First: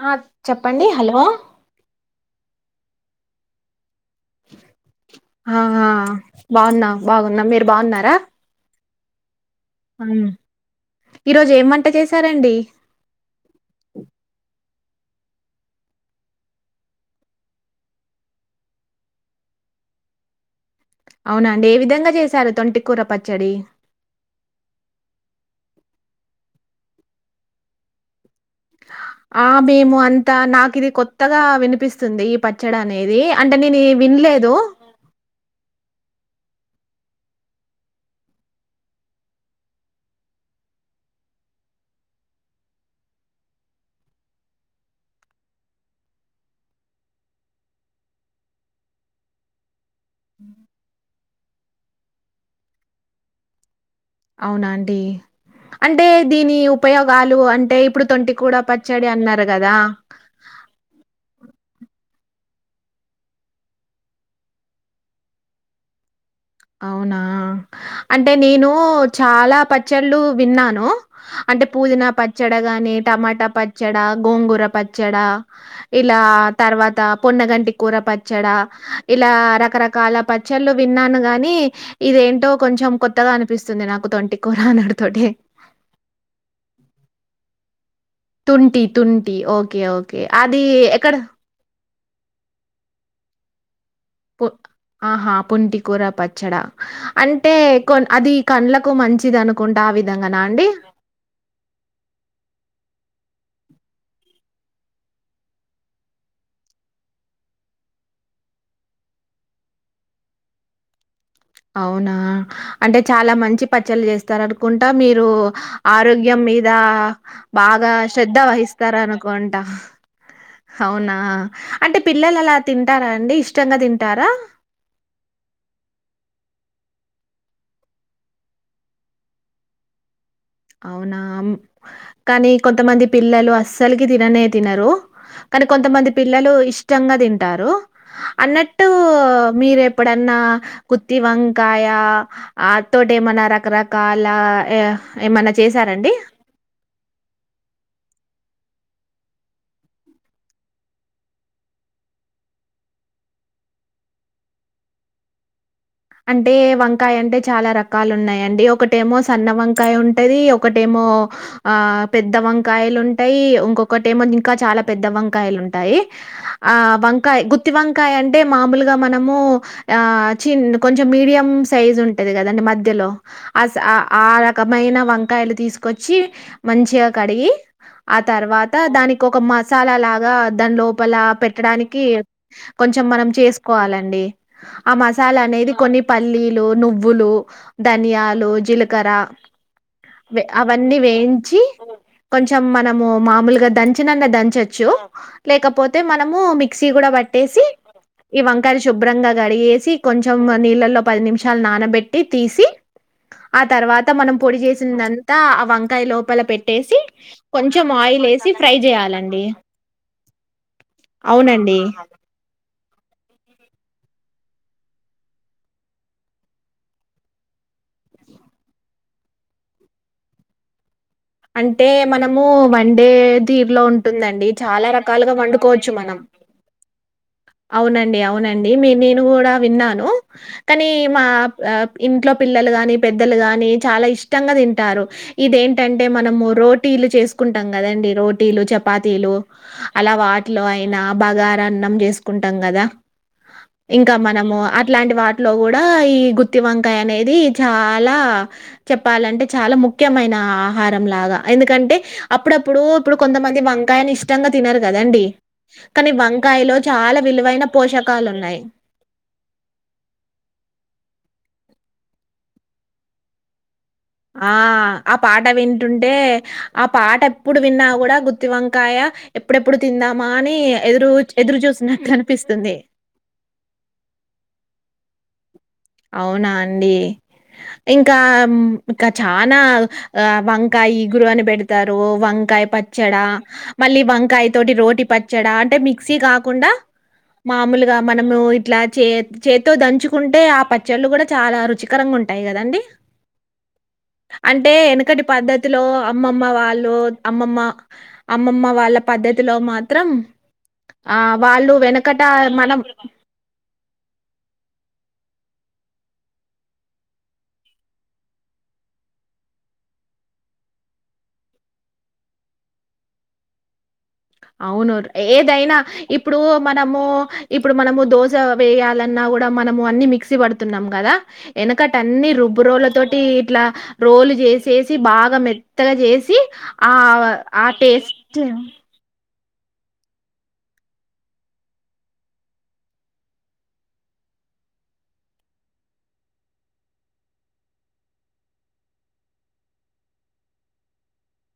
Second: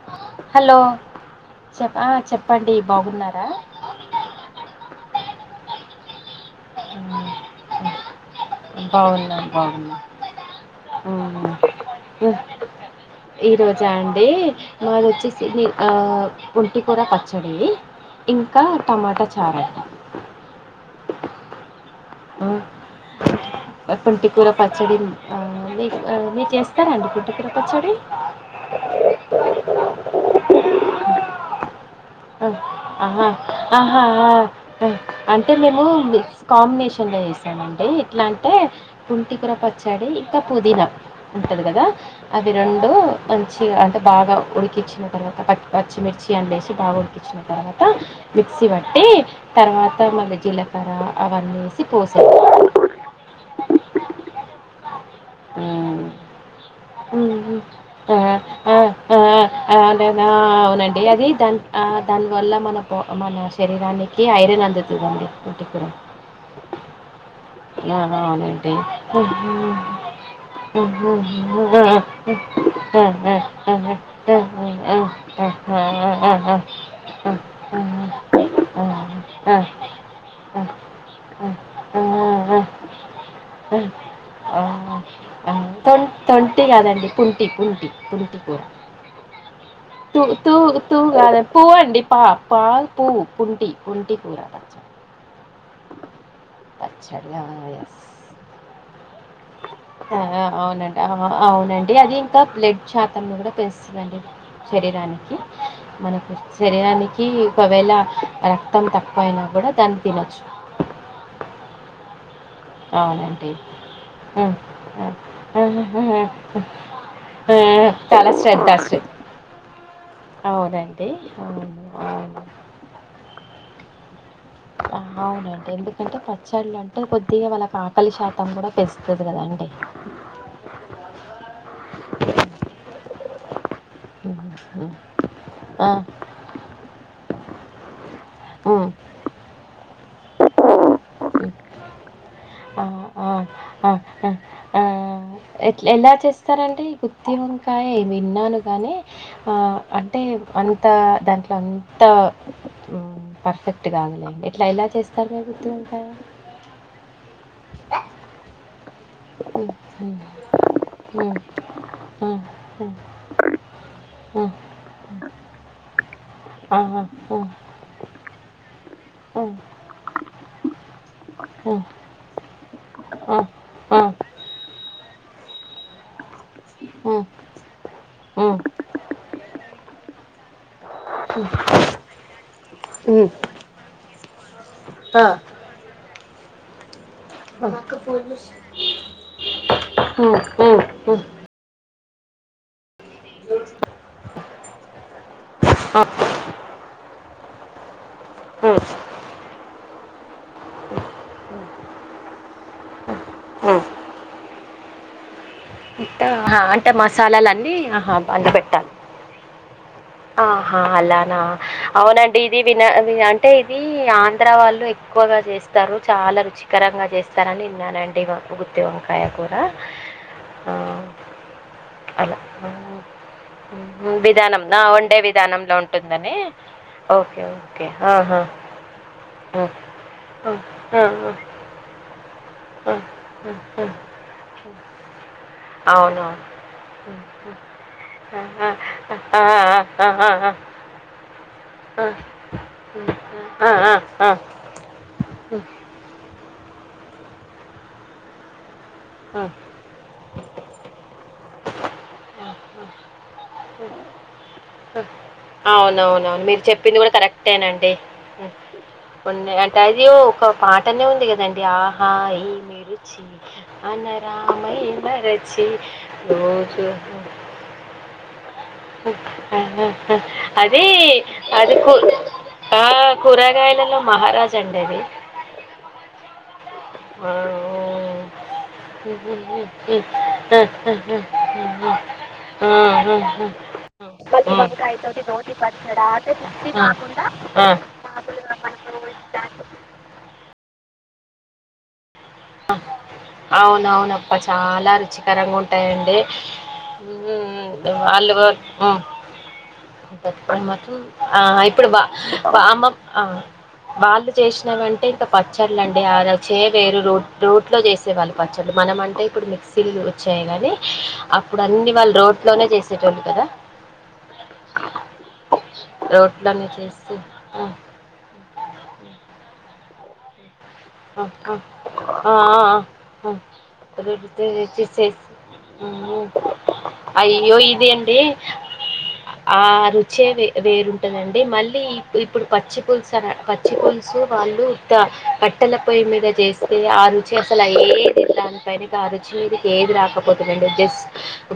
ఆ హలో చెప్పండి చెప్ఆ చెప్పండి బాగున్నారా ఆ ఆ బాగున్నా బాగున్నా మీరు బాగున్నారా అవును అవును. ఈరోజు ఏం వంట చేశారండి ఈ రోజా అండి మాది వచ్చేసి ఒంటి కూర పచ్చడి ఇంకా టమాటా చార అవున అండి ఏ విధంగా చేశారు తొంటికూర పచ్చడి పటికోరా పాచడి మీకు మీకు చేస్తారాండి ఫుడ్డు తిరకొ వచ్చడి ఆ మేము అంతా నాకు ఇది కొత్త కొత్తగా వినిపిస్త ఆహా ఆహా వినలేదు అంటే మేము కాంబినేషన్లో చేసానండి ఎట్లా అంటే పుంటికర పచ్చాడి ఇంకా పుదీనా ఉంటుంది కదా అవి రెండు మంచిగా అంటే బాగా ఉడికించిన తర్వాత పచ్చ పచ్చిమిర్చి అండేసి బాగా ఉడి తర్వాత మిక్సీ పట్టి తర్వాత మళ్ళీ జీలకర్ర అవన్నీ వేసి పోసే అవునాండి అంటే దీని ఉపయోగాలు హ్మ్. అంటే ఇప్పుడు ఆ! తొంటి కూడా ఆ! పచ్చడి ఆ! అన్నారు కదా ఆ! అంటేనా ద వల్ల మన మన శరీరానికి ఐరన్ అందుతుందండి ఉటి కూడార అవునా అంటే నేను అవునండి. హుహు. చాలా పచ్చళ్ళు విన్నాను హుహు. అంటే ఆ! పుదీనా పచ్చడి గాని ఆ! టమాటా ఆ! ఆ! పచ్చడి ఆ! గోంగూర ఆ! ఆ! ఆ! పచ్చడా ఆ! ఆ! ఇలా ఆ! ఆ! ఆ! తర్వాత పొన్నగంటి కూూర పచ్చడా ఇలా ఆ! రకరకాల పచ్చళ్ళు విన్నాను కాగాని ఇదేంటో అనిపిస్తుంది నాకు తొంటి కూర అనడుతోటి. త తొంటి కాదండి పుంటి ఎంటి తుంటి తుంటి ఓకే. ఓకే. తూ అది ఎక్కడ తూగాద పోవండి పా పాల్ పూవు కుంటి ఆహా పుంటి కూర పచ్చడా పచ్చడి ఆ, అంటే కొ అది కండ్లకు మ ఆ అవునండి అవునండి అది ఇంకా బ్లెడ్ శాతం కూడా పెంచ మన్చిధి శరీరానికి మనకు శరీరానికి ఒకవేళ రక్తం తక్కువ అయినా కూడా దాన్ని తినచ్చు అవునా అంటే చాలా మంచి పచ్చళ చేస్తారు ఉం, అనుకుంటా ఉం, మీరు ఉం, ఉం, ఉం. ఆరోగ్యం మీద బాగా చాలా శ్రద్ధ వహిస్తార శ్రద్ధ అనుకుంటా అవునండి అవునా అవును అంటే పిల్లలు అవును అలా తింటారా అండి ఇష్టంగా తి ఇంటార అవునండి ఎందుకంటే పచ్చళ్ళు అంటే కొద్దిగా వాళ్ళకి ఆకలి శాతం కూడా పెస్తుంది కదండి అవునా కానీ కొంతమంది పిల్లలు అస్సలుకి తిననే తినరు ఆ! కానీ ఆ! కొంతమంది ఆ! పిల్లలు ఇష్టంగా తింటారు అన్నట్టు మీరే ఎప్ ప్పుడన్నా గుత్తి వంకాయ ఆ తోటి ఏమన్నా రకరకాల ఏ ఎట్ల్ ఎలా చేస్తారంటే ఈ గుత్తి వంకాయ విన్నాను కానీ అంటే అంత దాంట్లో అంత పర్ఫెక్ట్ కాగలేండి ఇట్లా ఇలా చేస్ తగేకుతు అంటే వంకాయ్ అంటే చాలా రకాలు ఉన్నాయండి ఒక టేమో సన్న వంకాయ హ్మ్. ఉంటది ఒకటేమో హ్మ్. ఆ హ్మ్. ఆ! ఆ! పెద్ద వంకాయలుంటాయి ఇంకొకటేమో ఆ! ఇంకా చాలా పెద్ద వంకాయలు ఉంటాయి ఆ ఆహా! ఆ! వంకాయ్ గుత్తి వంకాయ అంటే మామూల్ మనము ఆ! ఆ చిన్ కొంచం మీడియం సైజ్ ఆ! ఉంటది కదాండి మధ్య ధ్యలో అస్ ఆ అరకమైన వంకాయలు తీసుకొచ్చి మంచిగా హ్మ్. కడిగి ఆ హ్మ్. తర్వాత దానికి ఒక మసాలా లాగా దాని లోపల హ్మ్. పెట్టడానికి కొంచం మనం హ్మ్. చేసుకోవాలండి ఆ మసాలా అనేది ఇ పల్లీలో నువ్ వ్వులు హ్మ్. హ్మ్. ధనియాలు జీలకర్ర హ్మ్. హ్మ్. అవన్నీ హ్మ్. వేయించి కొంచం మనం మో మాముల్గా దంచిన దాంచోచు లేకపోతే మనము మిక్సి గూడ బ టెసి ఈ హ్మ్. వంకాలు శుభ్రంగా కడిగేసి కొంచం మన్ నీళ్ళలో పది నిమిషాలు నానబెట్టి తీసి ఆ తర్వాత మనం పొడి చేసింది దాన్ అ అంటే మసాలాలన్నీ కొంచెం ఆహా ఆయిల్ అందు వేసి ఫ్రై పెట్టాలి చేయాలండి ఆహా అలానా అవునండి అవునండి ఇది విన అవి అంటే ఇది ఆంధ్ర వాళ్ళు ఎక్కువగా చేస్తారు చాలా రుచికరంగా చేస్తారని విన్నానండి గుత్తి వంకాయ కూర ఆ అంటే అలా మనము ఆ, వండే తిరులో ఉమ్, ఉంటుందండి విధానం ఆ, చాలా వండే రకాలుగా విధానంలో వండుకోవచ్చు మనం ఉంటుందని ఓకే ఓకే అవునండి ఆహా అవునండి మీ నేను గుడా ఉమ్, విన్నాను ఉమ్, కానీ ఉమ్, మా ఉమ్, ఇంట్లో పిల్లలు గాని పెద్దలు ఉమ్, గాని ఉమ్. చాలా ఇష్టంగా తింటారు ఇదేంటంటే అవును మనము రోటీలు ఉమ్, ఉమ్, చేసుకుంటాం కదండి రోటీలు చపాతీలు ఆ, ఆ, ఆ, ఆ, అలా ఆ, ఆ, ఆ, ఆ, వాటిలో అయినా బగారా అన్నం చేసు ఉంటాం గదా ఆ, ఆ, ఆ, ఇంకా ఆ, ఆ. మనము అట్లాంటి వాటిలో కూడా ఈ గుత్ గుత్తి వంకాయ అనేది చాలా ఆ, చెప్పాలంటే చాలా ముఖ్యమైన ఆహారంలాగా ఎందుకంటే ఆ, ఆ. అప్పుడప్పుడు ప్పుడు కొంతమంది వంకాయని ఇష్టంగా తినరుకదండి కానీ వంకాయలో పింది కూడా చాలా విలువైన కరెక్టేనండి పోషకాలున్నాయి. ఉన్నా అంటే అది ఒక పాటనే ఉంది కదా ఎ ఆహా ఎమి రుచి ఆ ఆ పాట వింటుంటే ఆ రోజు పాట ఎప్పుడు విన్నా కూడా గు అని అది ఎదురు ఎదురు అది కూ చూసినట్టు అనిపిస్తుంది. ఆ కూరగాయలలో మహారాజ అండి అది అవునా ఆ, ఇంకా ఇంకా ఆ, ఆ, చనా ఆ, ఆ, వంకాయ గురువని పెడతారు వంకాయ ఆ, ఆ, ఆ, పచ్చడా ఆ, ఆ. మళ్ళీ వంకాయ ఆ. తోటి రోటి వంకాయతోటి పచ్చడా అంటే పచ్చడి మిక్సీ అంటే కాకుండా రుచి ఆ. కాకుండా ఆ, మామూలుగా మనము మామూలుగా ఇట్లా మనకు చే ఇలాంటి చేతితో దంచుకుంటే ఆ ప చెల్లు కూడా చాలా రుచికరంగా ఉంట అవున అవునప్ప అంటే చాలా ఎనకటి రుచికరంగా పద్ధతిలో ఉంటాయండి అమ్మమ్మ వాళ్ళు అమ్మమ్మ అమ్మమ్మ వాళ్ళ పద్ధతిలో మాత్రం వాళ్ళుప్పుడు మాత్రం ఆహ్, ఆ వాళ్ళు ఇప్పుడు బ వెనకట మనం అమ్మ వాళ్ళు చేసినవంటే ఇంకా ప చల్లండి ఆ ర చే వేరు రోడ్ రోడ్లో చేసేవాళ్ళు పచ్చళ్ మనం అంటే ఇప్పుడు మిక్సీలు వచ్చాయి కానీ అప్పుడు అన్ని వాళ్ళు రోట్లోనే చేసేటోళ్ళు కదా అవును ఏదైనా ఇప్పుడు రోట్లోనే మనము చేసి ఇప్పుడు మ్మ్. మనము దోశ వేయాలన్నా కూడా మనము అన్ని మిక్సీ పడుతు న్నాం కదా ఆ వెనకట అన్ని ఆ ఆ రుబ్బు ఆ రోల తటి ఇట్లా ఆ రోలు రుబ్బితే చేసేసి బాగా మెత్తగా చేసి అయ్యో ఆ ఇది అండి టేస్ట్ ఆ రుచి వేరుంటందండి మళ్ళీ ఇప్పుడు పచ్చి పులుసు పచ్చి పులుసు వాళ్ళు ప కట్టల పొయ్యి మీద చేస్తే ఆ రుచి అసలు అది దాని పైన ఆ రుచి మీదకి ఏది రాకపోతుందిండి జస్ట్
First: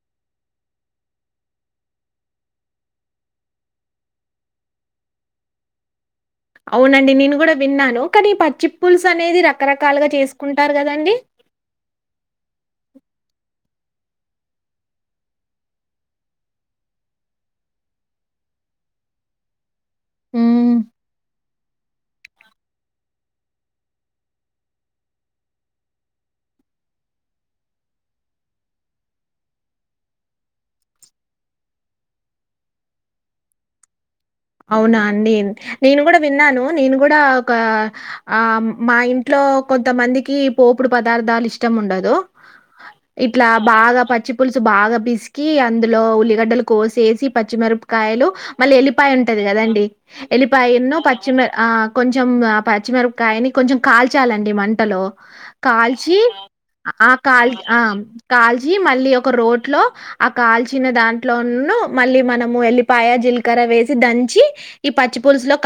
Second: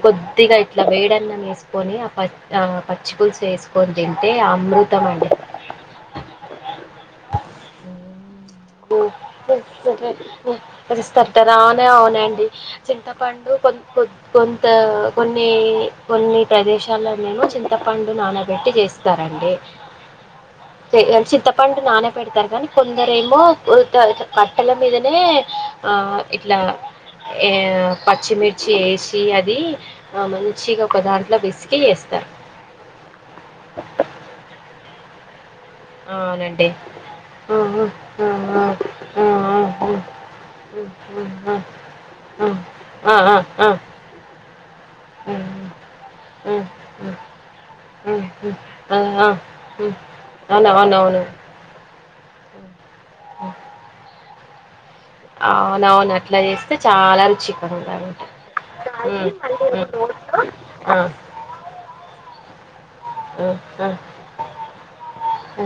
కొద్దిగా ఇట్లా వేడన్నం వేసుకొని ఆ ప పచ్చి పులుసు వేసుకొని తింటే అమృతం అండి పొయ్యి మీద చేస్తే ఆ రుచి అసలు అది దాని పైన ఆ రుచి మీదకి ఏది రాకపోతుందిండి జస్ట్ కొద్దిగా ఇట్లా వేడన్నం వేసుకొని ఆ ప పచ్చి పులుసు వేసుకొని తింటే అమృతం అండి అవునండి నేను కూడా విన్నాను కనీ ప గదండీ! ట్టారు అవున అవున అండి చింత పండు కొ కొ కొంత కొన్ని కొన్ని ప్రదేశాల్లో మేమ చింతపండు నానబెట్టి చేస్తారండి హ్మ్. చిత్తపండు ననేే పెడతారు కానీ కొందరు ఏమో పట్టల మీదనే ఆ ఇట్లా ఆ పచ్చిమిర్చి వేసి అది ఆ మంచిగా ఒక దాంట్లో బసిక వేస్తారు అవునా అండి నేను కూడా విన్నాను అవునండి నేను కూడా ఒక ఆ ఆ మా ఇంట్లో ఆ ఆ కొంతమందికి పోపుడు పదార్థాలు ఆ ఆ ఇష్టం ఉండదు ఇట్లా బాగా పచ్చి పులుసు బాగా పిసికి అందులో ఉల్లిగడ్డలు కోసేసి అవునవునవును. పచ్చిమిరపకాయలు మల్లి ఎల్లి ఉల్లిపాయ ఉంటంది కదండి ఎలిపాయన్నో పచ్చిమి కొంచెం మరపకాయని కొంచెం కాల్ చ్చాలండి మంచి లో అవునవును. కాల్చి అట్లా చేస్తే ఆ చాలా కాల్చ రుచికరంగా ఉంటది. కాల్చి మళ్ళీ ఒక కాల్చి మళ్ళీ రోట్ లో ఒక ఆ రోట్లో కాల్చిన ఆ! దాంట్లో మళ్ళీ మనము వెళ్ళ పాయా ఆ! జిల్కర ఆ! వేసి దంచి ఈ పచ్చి పుల్సు లో ఆ!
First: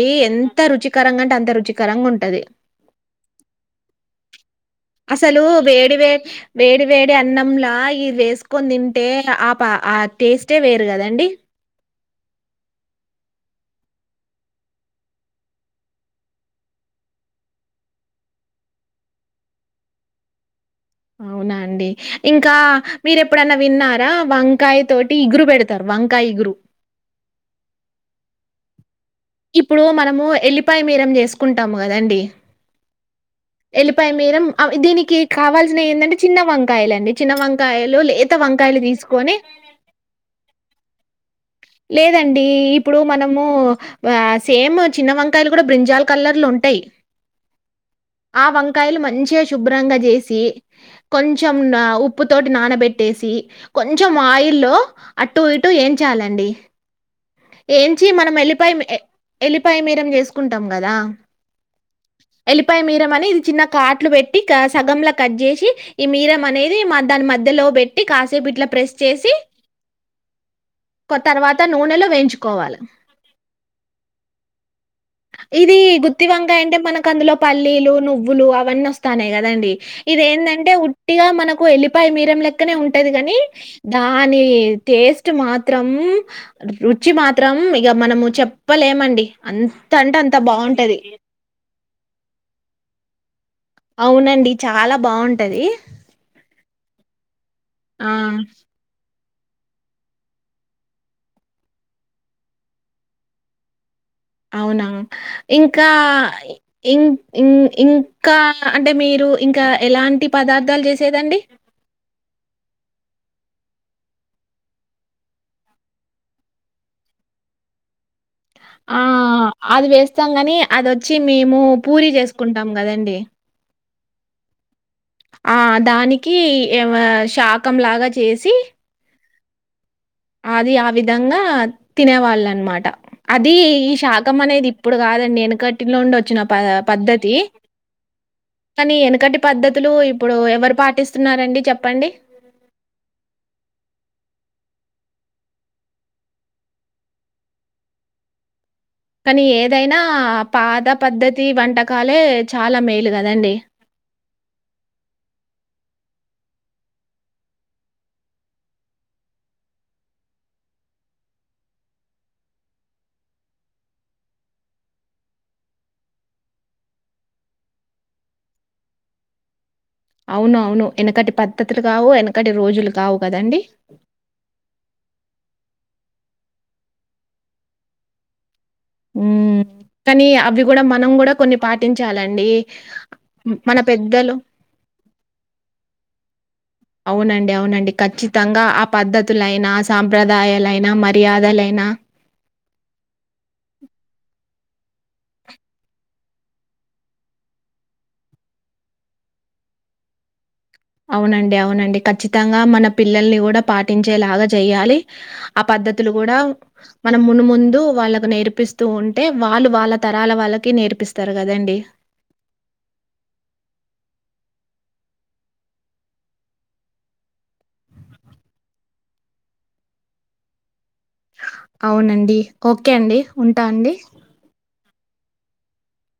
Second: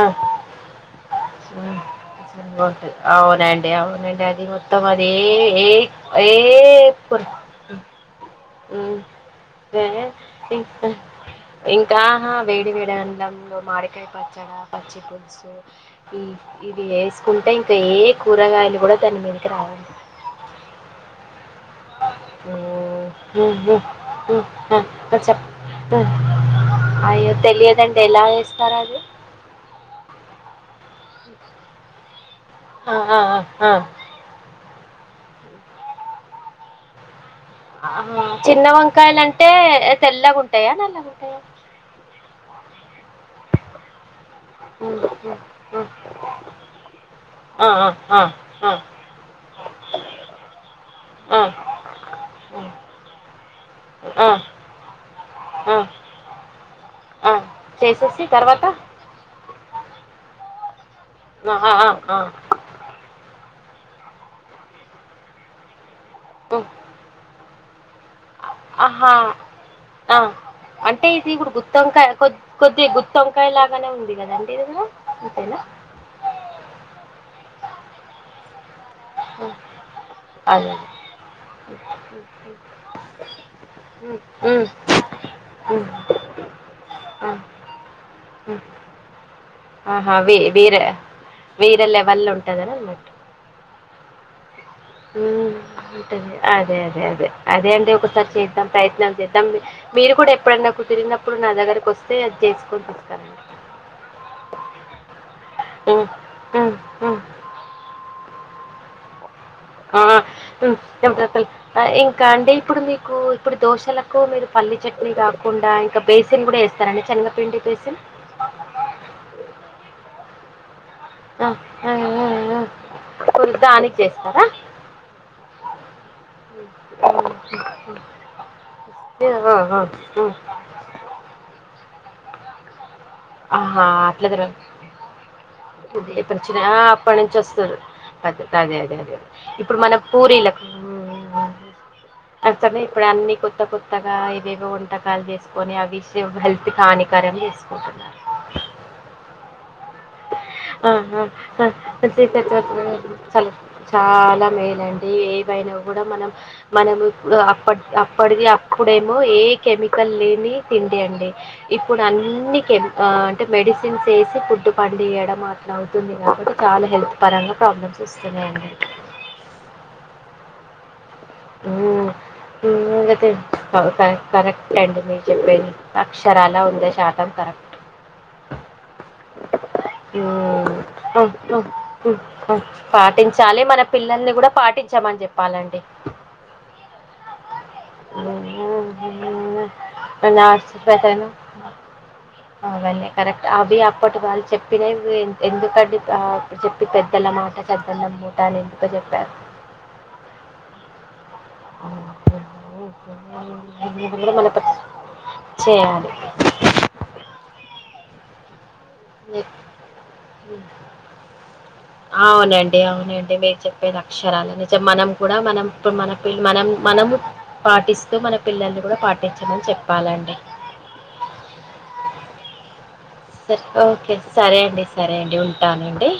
ఆ! ఎంత రుచికరంగా అంటే అంత హ్మ్. రుచికరంగా ఉంటది బావుంటది. అవునండి. అవునండి. అది మొత్తం అదే అసలు ఏ వేడి ఏ వేడి వేడి కూర అన్నంలా ఇది వేసు కొని హ్మ్. తింటే ఆ పా ఆ హ్మ్. టేస్టే వేరు ఏ కదండి ఇంకా వేడి వేడి అన్నంలో మాడికాయ పచ్చడి పచ్చి పులుసు ఇ ఇవి ఏసుకుంటే ఇంకా ఏ కూరగాయలు కూడా దాని మీదకి రావండి అవునా అండి ఇంకా మీరు ఎప్పుడనా విన్నారా వంకాయ్ తోటి చెప్ ఇగురు పెడతారు వంకాయ్ ఇగురు స్తారూ అది ఇప్పుడు మనము ఎల్లిపాయ మీరం చేసుకుంటాము కదండి ఆ ఆ ఆ ఎల్లిపాయ మీరం అవి దీనికి దీనికి కావాల్సినవి ఏందంటే చిన్న వంకాయలు అండి చిన్న ఆ చిన్న వంకాయలు అంటే తెల్లగా ఉంటాయా నల్ల గుంటయా లేదండి ఇప్పుడు మనము ఆ సేమ్ ఉమ్, చిన్న ఉమ్, వంకాయలు కూడా ఉమ్. బ్రింజాల్ కలర్లో ఉంటాయి ఆ వంకాయలు మంచిగా శుభ్రంగా చేసి కొంచెం ఉప్పు తోటి నానబెట్టేసి కొంచెం ఆ ఆ ఆయిల్లో అటు ఇటు ఆ ఏంచాలండి ఆ ఏంచి చేసేసి మనం తర్వాత ఎల్లిపాయ ఎల్లిపాయ మీరం చేసుకు కుంటాము దా ఆ ఆ ఆ ఆ ఎల్లిపాయ మీరమని చిన్న కాట్లు పెట్టి సగంలా కట్ చేసి ఈ మీరం ఉమ్. అనేది మా దాని మధ్యలో పెట్టి కాస్ ఆహా ఆ అంటే కొ ఇది ఇప్పుడు తర్వాత గుత్తొంకాయ నూనెలో అనుకోచు వేయించుకోవాల. కొద్ది గుత్తొంకాయ లాగానే ఉంది కదండి, ఏదనా అంతేనా ట్టా పల్లీలు, నువ్వులు అవన్నీ వస్ స్తా న్నాయి కదండి, ఆ, ఇదేందంటే అదే ఉట్టిగా మనకు ఎల్లిపాయ మీరం లెక్కనే ఉంటది. కాని ఉమ్, దాని ఉమ్, టేస్ట్ ఉమ్, మాత్రం రూట్ ఆ, మాత్రం ఇక మనము ఉమ్. చెప్పలేమండి అంత ఆహా అంటే అంత వి వీర బావుంటది. వీర లె వల్ల ఉంటది గద [unintelligible] అవునండి చాలా ఉమ్ బావుంటది. ఉంటది అదే అదే అదే అదే అండి ఆ! ఒకసారి చేద్దాం ప్రయత్నం చేస్తా మీరు కూడా ఎప్పుడైన్నా కుదిరినప్పుడు నా దగ్గరకి వస్తే అది చేసుకుని వస్తారండి అవునా ఇంకా ఉమ్, ఉమ్, ఇన్ ఉమ్. ఇన్ ఇన్ ఇంకా అంటే మీరు ఇంకా ఆహ్ ఎలాంటి పదార్థాలు చేసేదండి? [unintelligible] ఇంకా అండి ఇప్పుడు మీకు ఇప్పుడు దోసలకు ఎక్కువ మీరు పల్లీ చట్నీ కాకుండా ఇంకా బేసిన్ కూడా వేస్తారండి. శనగపిండి బేసిన్ ఆ అది వేస్తాం గాని అదోచ్చి ఆ! మేము ఆ! పూరి ఆ! ఆ! చేసుకుంటాం కదండి. ఫుల్ దానికి చేస్తారా? ఆ దానిక్ కి ఏమ శాకం లాగా చేసి ఏ ఆ ఆ అది ఆ విధంగా తినే వాళ్ళన్మాట ఆహా అట్లా తిరగకు గాదండి. ప్పుడిది ఇప్పుడిది ఎనకటిలోండొచ్చిన ప వచ్చినా అప్పటి పద్ధతి. నుంచి వస్తుంర్రు, పద్దే తదే అదే కానీ అదే ఎనకటి ఇప్పుడు పద్ధతులు మన ఇప్పుడు పూరీలకు ఎవరు పాటిస్తున్నారండి చెప్పండి? అప్పటినే, ఇప్పుడు అన్ని కొత్త కొత్తగా ఇవేవో వ్ ట్టకాలు చేసుకొని అవిష్యం హెల్త్ కి హానికరంవి చేసుకుంటున్నారు. ఆహ్ కానీ ఏదైనా ఆ పాత ఆహా! పద్ధతి ఆ! వంటకాలే చాలా మేలు కదండి. ఇలామేలంటే ఏ పైనా కూడా మనం మనము ఒ అప్పడ్ అప్పడిగియా అప్పుడేమో, ఏ కెమికల్ లేని తిండి అండి ఇప్పుడు అన్నీ, కేమికా అంటే మెడిసిన్స్ వేసి ఫుడ్డు పండియడ్ ట్లా మొత్తం అవుతుంది. కాబట్టి చాలా హెల్త్ పరంగా ప్రాబ్లమ్స్ వస్తున్నాయండి. అవునవును ఎనకటి పద్ధతులు ఉమ్ గావు, ఎనకటి రోజులు హ్మ్మ్ కావు అంతే గదండీ! కరె ఫైవ్ కరెక్ట్ టైమ్స్ అండి మీరు చెప్పేది. అక్షరాల వుందే శాతం కరెక్ట్ హ్మ్. కానీ అవి ఉమ్ గూడా మనం గూడా హమ్ ఆ కొన్ని హ్మ్ పాటించాలండి. ఆమ్ హ్మ్. పాటించాలి, మన పిల్లల్ని పెద్దలు కూడా పాటించామని చెప్పాలంటే అవునండి, అవునండి ఖచ్చితంగా ఆ పద్ధతులైనా నా సాంప్రదాయాలైనా, ఆశీర్వదను మర్యాదలైనా అవన్నీ కరెక్ట్ అవి అప్పటి వాళ్ళు చెప్పినవివే ఎందుకంటే, ఆ ఆప్డు చెప్పి పెద్దల మాట సద్దనంమ్మూట అని ఎంత చెప్పారు. అవునండే, అవునండి ఖచ్చితంగా మన పిల్లల్ని కూడా అది గూడా పాటించేలాగా మన చెయ్యాలి. ఆ పద్దతులు చేయాలి. కూడా మనం మును ముందు వాళ్ళక్ ఇలా నేర్పిస్ హ్మ్ మ్మ్ నేర్పిస్తారు గదండీ! అవునంటే, అవునంటే మీరు చెప్పేది అక్షరాల నిచం మనం కూడా మనం ఇపుడ్, మనక్ పిల్ల్ మనం మనము పాటిస్తూ, మన పిల్లల్ని కూడా పాటించమని చెప్పాలండె. అవునండి కోక్ సర్చ్ ఓకే సరే అండి సరే అండి ఉంటానంటే